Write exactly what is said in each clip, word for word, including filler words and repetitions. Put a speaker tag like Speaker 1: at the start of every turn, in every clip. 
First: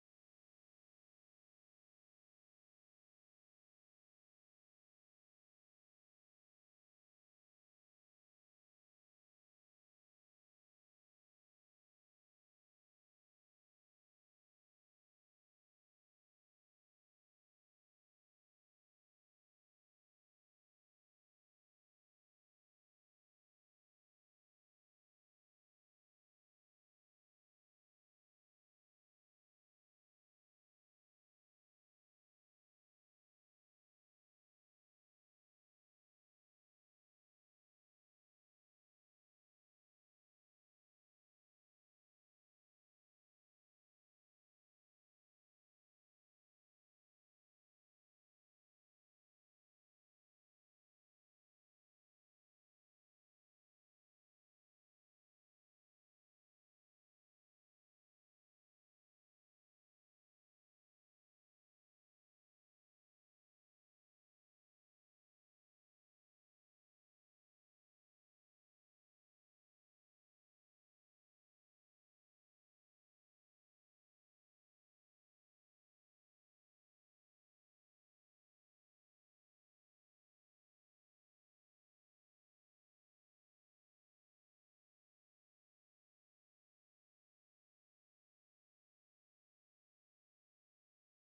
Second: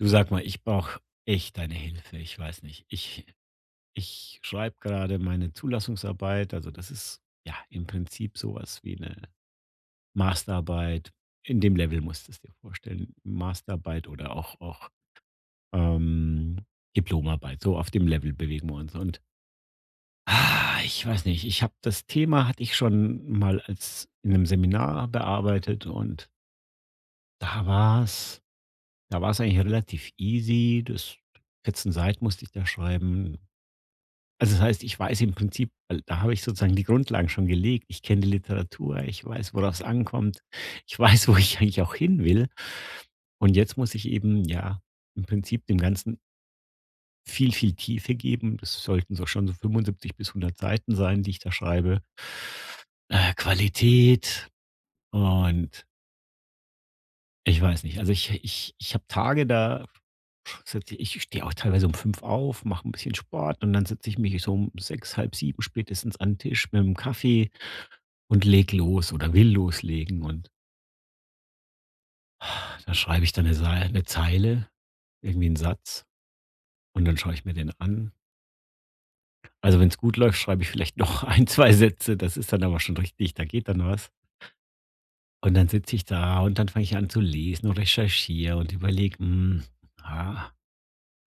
Speaker 1: Du sag mal, ich brauche echt deine Hilfe. Ich weiß nicht. Ich, ich schreibe gerade meine Zulassungsarbeit. Also das ist ja im Prinzip sowas wie eine Masterarbeit. In dem Level musst du es dir vorstellen. Masterarbeit oder auch, auch ähm, Diplomarbeit. So auf dem Level bewegen wir uns. Und ah, ich weiß nicht, ich habe das Thema, hatte ich schon mal als in einem Seminar bearbeitet und da war es, da war es eigentlich relativ easy. Das vierzehn Seiten musste ich da schreiben. Also, das heißt, ich weiß im Prinzip, weil da habe ich sozusagen die Grundlagen schon gelegt. Ich kenne die Literatur, ich weiß, worauf es ankommt. Ich weiß, wo ich eigentlich auch hin will. Und jetzt muss ich eben, ja, im Prinzip dem Ganzen viel, viel Tiefe geben. Das sollten so schon so fünfundsiebzig bis hundert Seiten sein, die ich da schreibe. Äh, Qualität und ich weiß nicht. Also, ich ich ich habe Tage, da sitze ich ich stehe auch teilweise um fünf auf, mache ein bisschen Sport und dann sitze ich mich so um sechs, halb sieben spätestens an 'n Tisch mit 'm Kaffee und leg los oder will loslegen. Und da schreibe ich dann eine Sei 'ne Zeile, irgendwie einen Satz und dann schaue ich mir den an. Also, wenn es gut läuft, schreibe ich vielleicht noch ein, zwei Sätze. Das ist dann aber schon richtig, da geht dann was. Und dann sitze ich da und dann fange ich an zu lesen und recherchiere und überlege, hm, ah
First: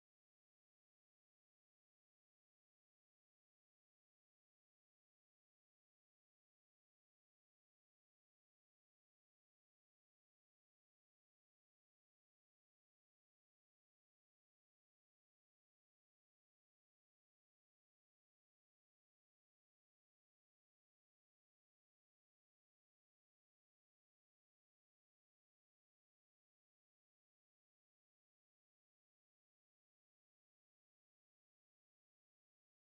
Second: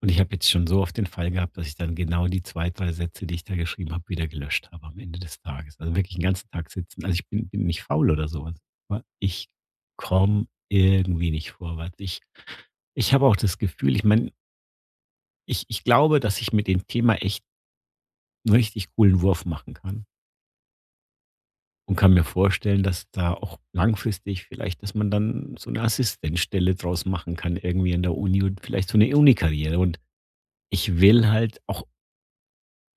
Speaker 1: Und ich habe jetzt schon so oft den Fall gehabt, dass ich dann genau die zwei drei Sätze, die ich da geschrieben habe, wieder gelöscht habe am Ende des Tages. Also wirklich 'n ganzen Tag sitzen. Also, ich bin bin nicht faul oder so was, aber ich komme irgendwie nicht vorwärts. Ich ich habe auch das Gefühl, ich meine, ich ich glaube, dass ich mit dem Thema echt einen richtig coolen Wurf machen kann und kann mir vorstellen, dass da auch langfristig vielleicht, dass man dann so eine Assistenzstelle draus machen kann irgendwie an der Uni und vielleicht so eine Uni-Karriere. Und ich will halt auch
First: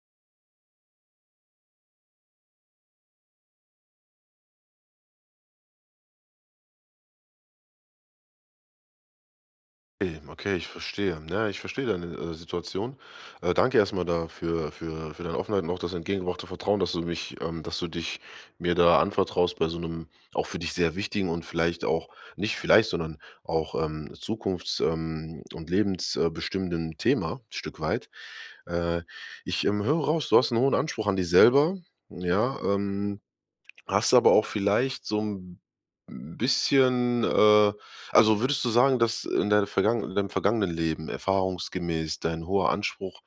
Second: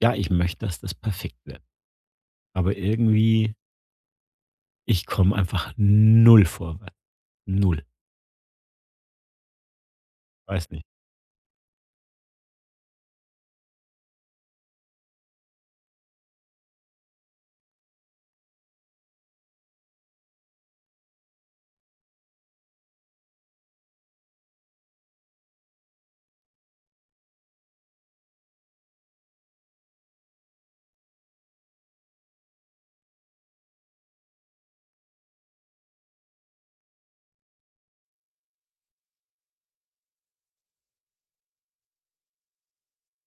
Speaker 1: Ja, ich möchte, dass das perfekt wird. Aber irgendwie, ich komme einfach null vorwärts. Null.
Speaker 2: Okay, okay, ich
Speaker 1: Weiß nicht.
Speaker 2: verstehe. Ja, ich verstehe deine, äh, Situation. Äh, danke erstmal dafür für für deine Offenheit und auch das entgegengebrachte Vertrauen, dass du mich ähm, dass du dich mir da anvertraust bei so einem auch für dich sehr wichtigen und vielleicht auch nicht vielleicht, sondern auch, ähm, zukunfts ähm, und lebensbestimmenden Thema ein Stück weit. Äh, Ich, ähm, höre raus, du hast einen hohen Anspruch an dich selber, ja, ähm hast aber auch vielleicht so ein bisschen, äh also, würdest du sagen, dass in deiner vergangen in deinem vergangenen Leben erfahrungsgemäß dein hoher Anspruch,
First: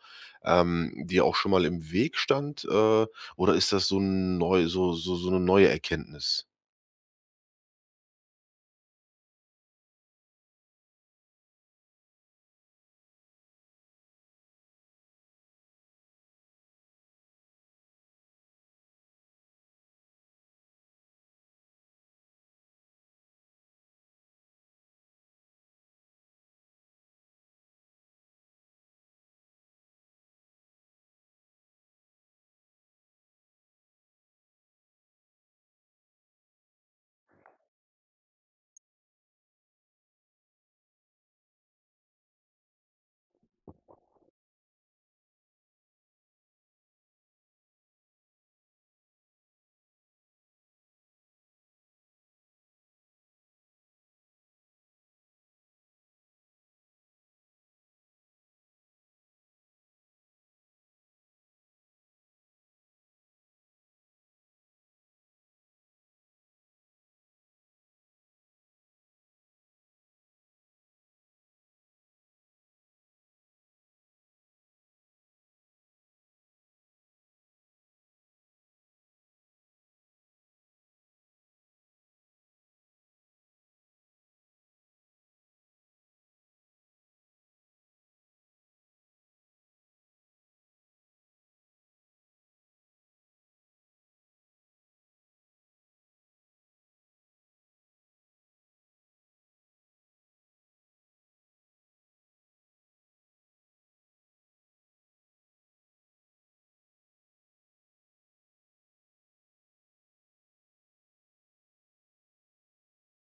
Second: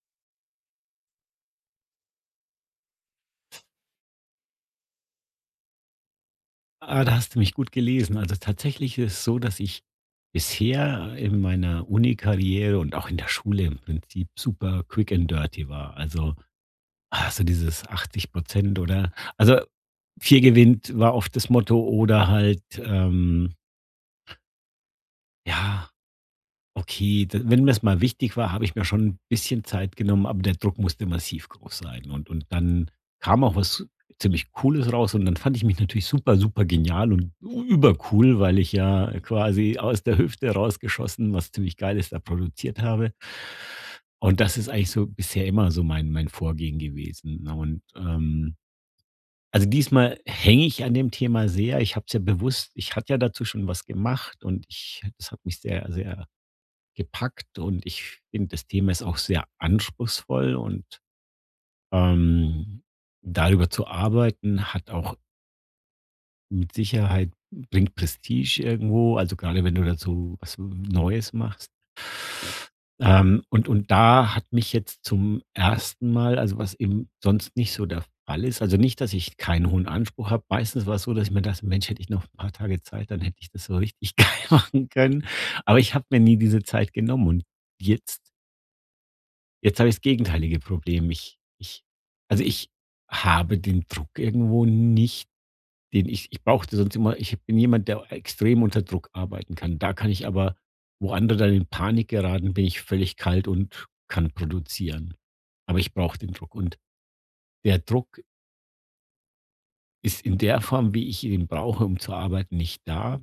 Speaker 2: ähm, dir auch schon mal im Weg stand, äh, oder ist das so 'n neu so so so 'ne neue Erkenntnis?
Speaker 1: Ah, da hast du mich gut gelesen. Also tatsächlich ist es so, dass ich bisher in meiner Uni-Karriere und auch in der Schule im Prinzip super quick and dirty war. Also, ah, so dieses achtzig oder also vier gewinnt war oft das Motto oder halt, ähm, ja. Okay, da, wenn mir es mal wichtig war, habe ich mir schon ein bisschen Zeit genommen, aber der Druck musste massiv groß sein. Und und dann kam auch was ziemlich Cooles raus und dann fand ich mich natürlich super, super genial und übercool, weil ich ja quasi aus der Hüfte rausgeschossen was ziemlich Geiles da produziert habe. Und das ist eigentlich so bisher immer so mein mein Vorgehen gewesen, ne? Und, ähm also, diesmal hänge ich an dem Thema sehr. Ich habe es ja bewusst Ich hatte ja dazu schon was gemacht und ich das hat mich sehr, sehr gepackt, und ich finde, das Thema ist auch sehr anspruchsvoll und ähm, darüber zu arbeiten hat auch mit Sicherheit, bringt Prestige irgendwo, also gerade wenn du dazu was Neues machst. Ähm, und, und da hat mich jetzt zum ersten Mal, also was eben sonst nicht so der Fall ist, also nicht, dass ich keinen hohen Anspruch habe. Meistens war es so, dass ich mir dachte, Mensch, hätte ich noch ein paar Tage Zeit, dann hätte ich das so richtig geil machen können. Aber ich habe mir nie diese Zeit genommen. Und jetzt Jetzt habe ich das gegenteilige Problem. Ich ich Also, ich habe den Druck irgendwo nicht, den ich ich brauchte sonst immer. Ich bin jemand, der extrem unter Druck arbeiten kann. Da kann ich aber Wo andere dann in Panik geraten, bin ich völlig kalt und kann produzieren. Aber ich brauche den Druck, und der Druck ist in der Form, wie ich ihn brauche, um zu arbeiten, nicht da.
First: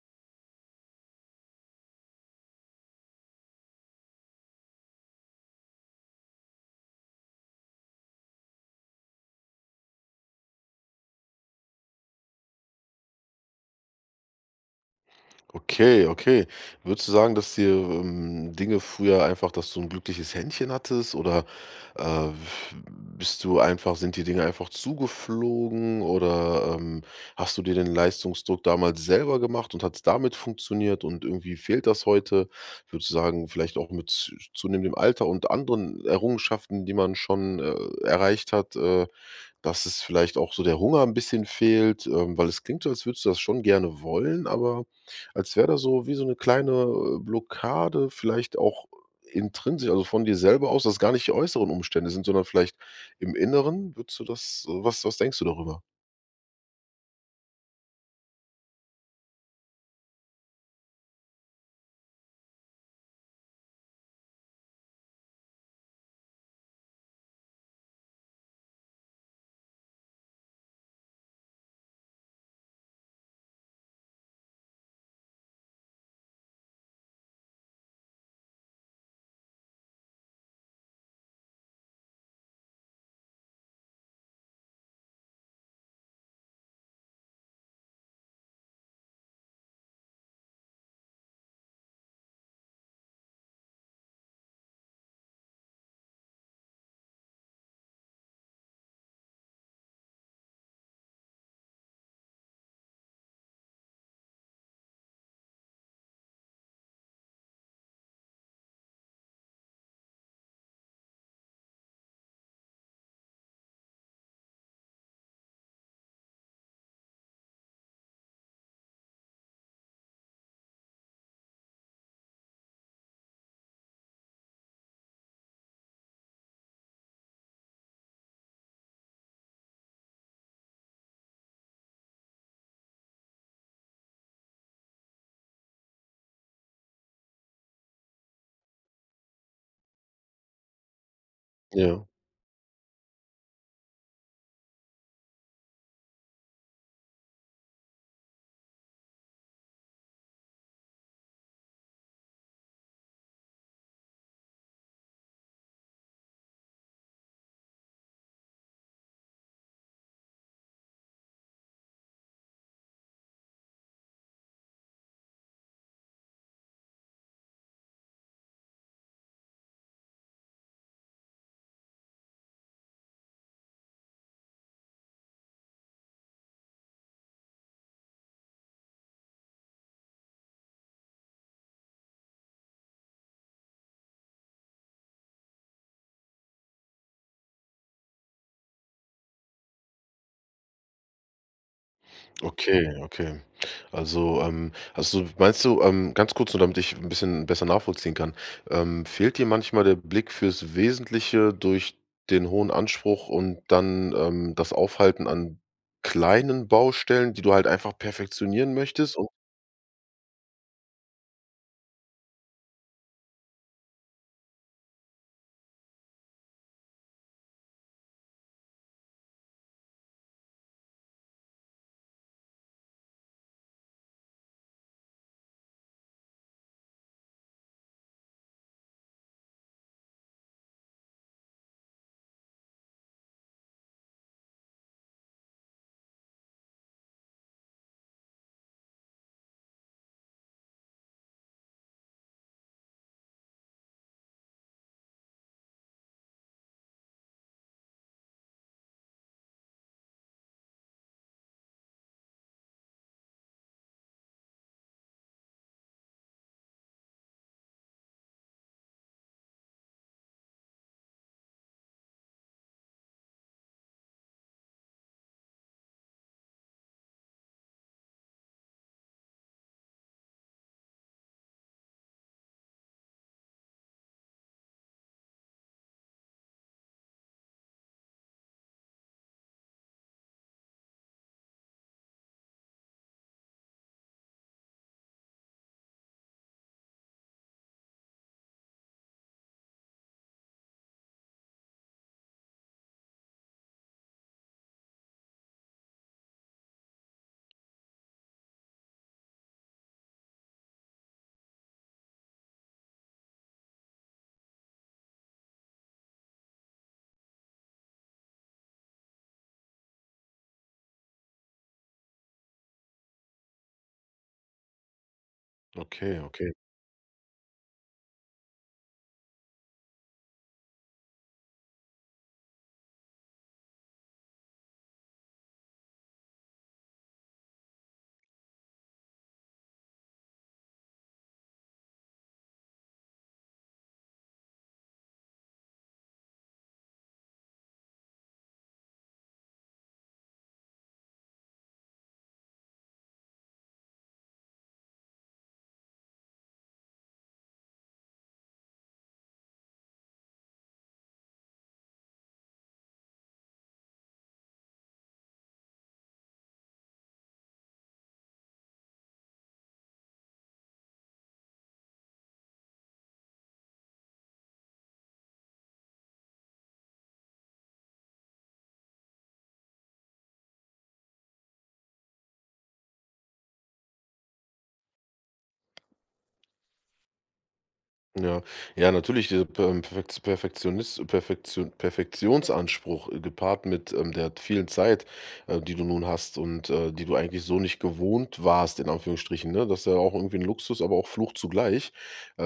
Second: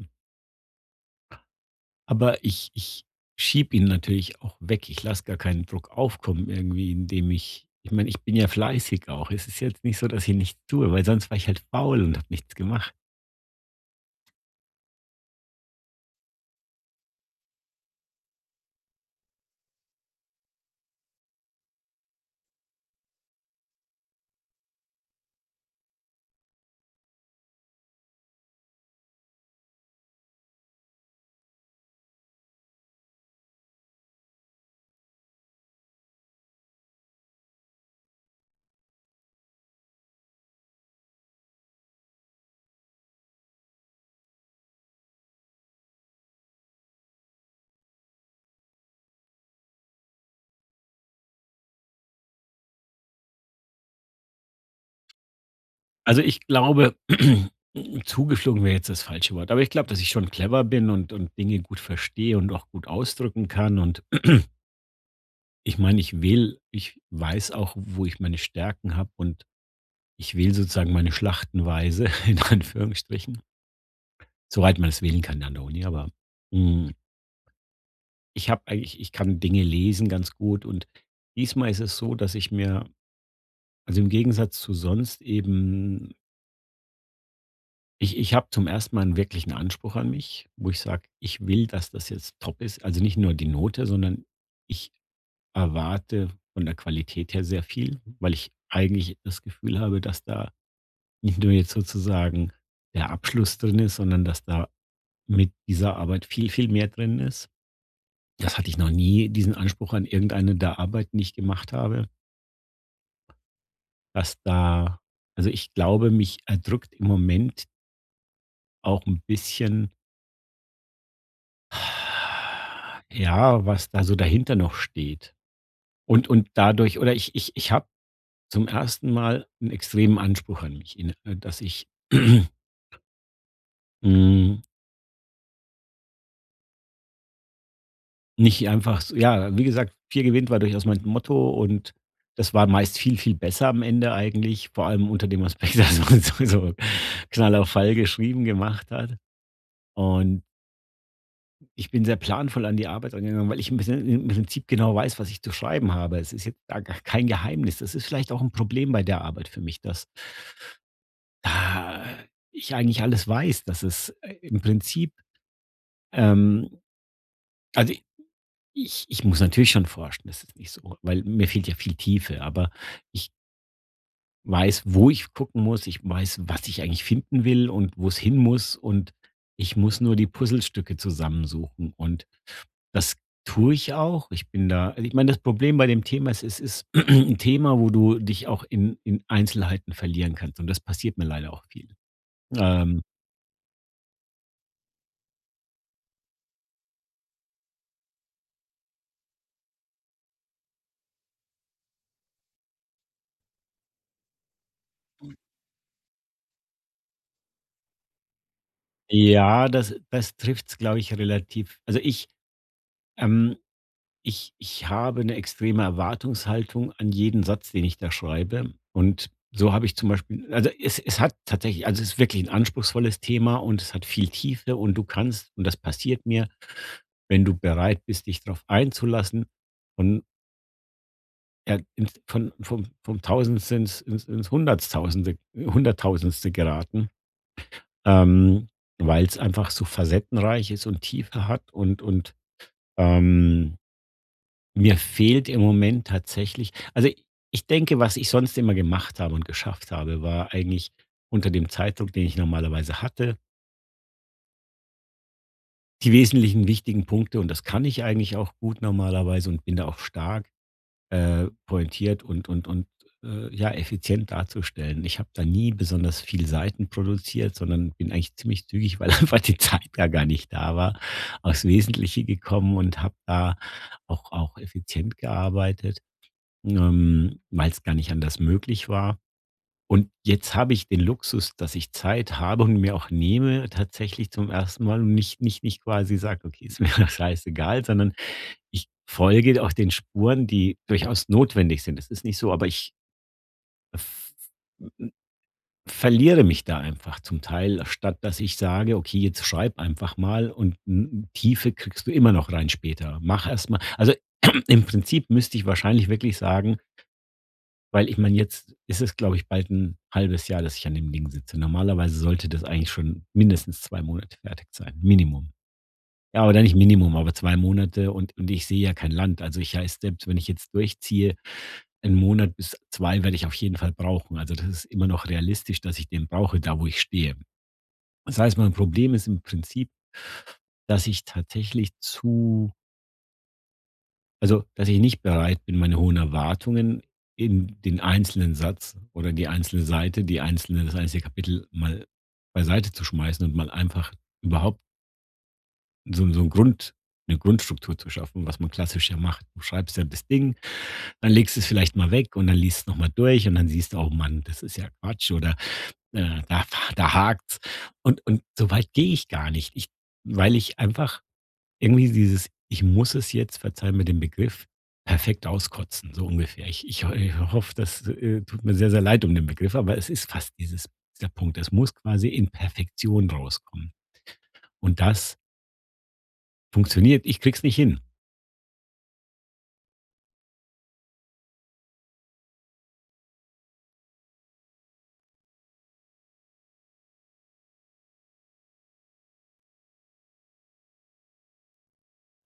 Speaker 1: Aber ich ich schiebe ihn natürlich auch weg. Ich lasse gar keinen Druck aufkommen irgendwie, indem ich ich meine, ich bin ja fleißig auch. Es ist jetzt nicht so, dass ich nichts tue, weil sonst war ich halt faul und habe nichts gemacht.
Speaker 2: Okay, okay. Würdest du sagen, dass dir, ähm, Dinge früher einfach dass du ein glückliches Händchen hattest oder, äh, bist du einfach sind die Dinge einfach zugeflogen oder, ähm, hast du dir den Leistungsdruck damals selber gemacht und hat's damit funktioniert und irgendwie fehlt das heute? Würdest du sagen, vielleicht auch mit zunehmendem Alter und anderen Errungenschaften, die man schon, äh, erreicht hat, äh, dass es vielleicht auch so der Hunger ein bisschen fehlt, ähm, weil es klingt so, als würdest du das schon gerne wollen, aber als wäre da so wie so eine kleine, äh, Blockade vielleicht auch intrinsisch, also von dir selber aus, dass gar nicht die äußeren Umstände sind, sondern vielleicht im Inneren. Würdest du das äh, was was denkst du darüber?
Speaker 1: Also, ich glaube, zugeflogen wäre jetzt das falsche Wort, aber ich glaube, dass ich schon clever bin und und Dinge gut verstehe und auch gut ausdrücken kann und ich meine, ich wähle ich weiß auch, wo ich meine Stärken habe, und ich wähle sozusagen meine Schlachtenweise in Anführungsstrichen, soweit man es wählen kann an der Uni, aber, hm Ich habe eigentlich Ich kann Dinge lesen ganz gut. Und diesmal ist es so, dass ich mir also, im Gegensatz zu sonst eben, ich ich habe zum ersten. Mal einen wirklichen Anspruch an mich, wo ich sage: „Ich will, dass das jetzt top ist." Also, nicht nur die Note, sondern ich erwarte von der Qualität her sehr viel, weil ich eigentlich das Gefühl habe, dass da nicht nur jetzt sozusagen der Abschluss drin ist, sondern dass da mit dieser Arbeit viel, viel mehr drin ist. Das hatte ich noch nie, diesen Anspruch an irgendeine der Arbeiten, die ich gemacht habe. Dass da Also, ich glaube, mich erdrückt im Moment auch ein bisschen, ja, was da so dahinter noch steht. Und und dadurch, oder ich ich ich habe zum ersten Mal einen extremen Anspruch an mich, in äh, dass ich, hm, nicht einfach so, ja, wie gesagt, vier gewinnt war durchaus mein Motto, und
Speaker 2: Ja.
Speaker 1: das war meist viel, viel besser am Ende eigentlich, vor allem unter dem Aspekt, dass man so so Knall auf Fall geschrieben gemacht hat und ich bin sehr planvoll an die Arbeit rangegangen, weil ich im Prin im Prinzip genau weiß, was ich zu schreiben habe. Es ist jetzt da gar kein Geheimnis. Das ist vielleicht auch ein Problem bei der Arbeit für mich, dass da ich eigentlich alles weiß, dass es, äh, im Prinzip, ähm also, ich ich muss natürlich schon forschen, das ist nicht so, weil mir fehlt ja viel Tiefe, aber ich weiß, wo ich gucken muss, ich weiß, was ich eigentlich finden will und wo es hin muss, und ich muss nur die Puzzlestücke zusammensuchen. Und das tue ich auch. Ich bin da Also, ich meine, das Problem bei dem Thema ist, es ist ein Thema, wo du dich auch in in Einzelheiten verlieren kannst, und das passiert mir leider auch viel.
Speaker 2: Okay,
Speaker 1: Ähm,
Speaker 2: okay. Also, ähm, also meinst du, ähm, ganz kurz nur, damit ich ein bisschen besser nachvollziehen kann, ähm, fehlt dir manchmal der Blick fürs Wesentliche durch den hohen Anspruch und dann, ähm, das Aufhalten an kleinen Baustellen, die du halt einfach perfektionieren möchtest und
Speaker 1: ja, das das trifft es, glaube ich, relativ. Also, ich, ähm ich ich habe eine extreme Erwartungshaltung an jeden Satz, den ich da schreibe, und so habe ich zum Beispiel also, es es hat tatsächlich, also, es ist wirklich ein anspruchsvolles Thema, und es hat viel Tiefe, und du kannst und das passiert mir, wenn du bereit bist, dich darauf einzulassen, und ja, ins von vom vom Tausendste ins ins ins Hunderttausende Hunderttausendste geraten, ähm, weil es einfach so facettenreich ist und Tiefe hat, und und, ähm, mir fehlt im Moment tatsächlich, also, ich ich denke, was ich sonst immer gemacht habe und geschafft habe, war eigentlich unter dem Zeitdruck, den ich normalerweise hatte, die wesentlichen wichtigen Punkte, und das kann ich eigentlich auch gut normalerweise und bin da auch stark äh, pointiert und und und, äh, ja, effizient darzustellen. Ich habe da nie besonders viel Seiten produziert, sondern bin eigentlich ziemlich zügig, weil einfach die Zeit da gar nicht da war, aufs Wesentliche gekommen und habe da auch auch effizient gearbeitet, ähm, weil es gar nicht anders möglich war. Und jetzt habe ich den Luxus, dass ich Zeit habe und mir auch nehme, tatsächlich zum ersten Mal, und nicht nicht nicht quasi sage: „Okay, ist mir doch scheißegal", sondern ich folge auch den Spuren, die durchaus notwendig sind. Das ist nicht so, aber ich v verliere mich da einfach zum Teil, statt dass ich sage: „Okay, jetzt schreib einfach mal, und n Tiefe kriegst du immer noch rein später. Mach erst mal." Also, im Prinzip müsste ich wahrscheinlich wirklich sagen, weil ich meine, jetzt ist es, glaube ich, bald ein halbes Jahr, dass ich an dem Ding sitze. Normalerweise sollte das eigentlich schon mindestens zwei Monate fertig sein, Minimum.
Speaker 2: okay,
Speaker 1: Ja,
Speaker 2: okay.
Speaker 1: oder nicht Minimum, aber zwei Monate, und und ich sehe ja kein Land. Also, ich heißt, selbst wenn ich jetzt durchziehe, einen Monat bis zwei werde ich auf jeden Fall brauchen. Also, das ist immer noch realistisch, dass ich den brauche, da wo ich stehe. Das heißt, mein Problem ist im Prinzip, dass ich tatsächlich zu also, dass ich nicht bereit bin, meine hohen Erwartungen in den einzelnen Satz oder die einzelne Seite, die einzelne das einzelne Kapitel mal beiseite zu schmeißen und mal einfach überhaupt so 'n so 'n Grund eine Grundstruktur zu schaffen, was man klassisch ja macht. Du schreibst ja das Ding, dann legst du es vielleicht mal weg, und dann liest es noch mal durch, und dann siehst du: „Oh Mann, das ist ja Quatsch" oder. Äh, da da hakt's. Und und so weit gehe ich gar nicht. Ich Weil ich einfach irgendwie dieses, ich muss es jetzt, verzeih mir den Begriff, perfekt auskotzen, so ungefähr. Ich ich ho ich hoffe, das, äh, tut mir sehr, sehr leid um den Begriff, aber es ist fast dieses dieser Punkt. Es muss quasi in Perfektion rauskommen. Und das funktioniert. Ich krieg's nicht hin.
Speaker 2: Ja, ja, natürlich, dieser per ähm, Perfekt Perfektionist Perfektio Perfektionsanspruch, äh, gepaart mit, ähm, der vielen Zeit, äh, die du nun hast und, äh, die du eigentlich so nicht gewohnt warst, in Anführungsstrichen, ne? Das ist ja auch irgendwie ein Luxus, aber auch Fluch zugleich.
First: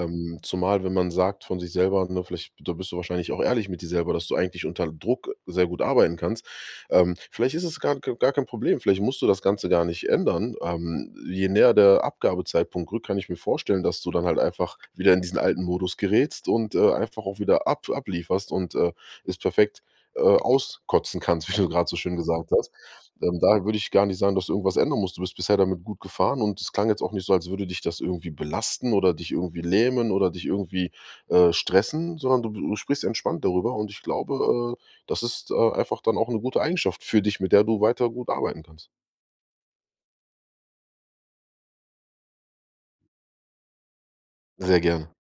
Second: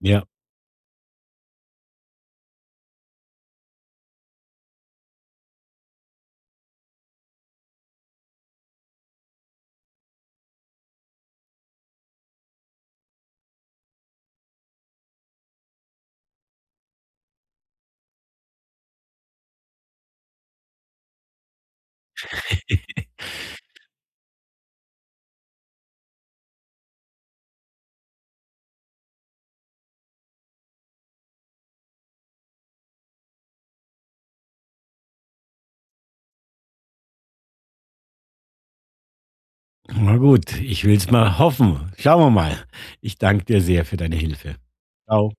Speaker 1: Ja,
Speaker 2: zumal, wenn man sagt von sich selber, ne, vielleicht da bist du wahrscheinlich auch ehrlich mit dir selber, dass du eigentlich unter Druck sehr gut arbeiten kannst. Ähm, vielleicht ist es gar gar kein Problem, vielleicht musst du das Ganze gar nicht ändern. Ähm, je näher der Abgabezeitpunkt rückt, kann ich mir vorstellen, dass du dann halt einfach wieder in diesen alten Modus gerätst und, äh, einfach auch wieder ab ablieferst und, äh, es perfekt, äh, auskotzen kannst, wie du gerade so schön gesagt hast. Ähm, daher würde ich gar nicht sagen, dass du irgendwas ändern musst. Du bist bisher damit gut gefahren und es klang jetzt auch nicht so, als würde dich das irgendwie belasten oder dich irgendwie lähmen oder dich irgendwie, äh, stressen, sondern du du sprichst entspannt darüber und ich glaube, äh, das ist, äh, einfach dann auch eine gute Eigenschaft für dich, mit der du weiter gut arbeiten kannst.
Speaker 1: na gut, ich will's mal hoffen. Schauen wir mal. Ich danke dir sehr für deine Hilfe.
Speaker 2: Sehr gerne.
Speaker 1: Tschau.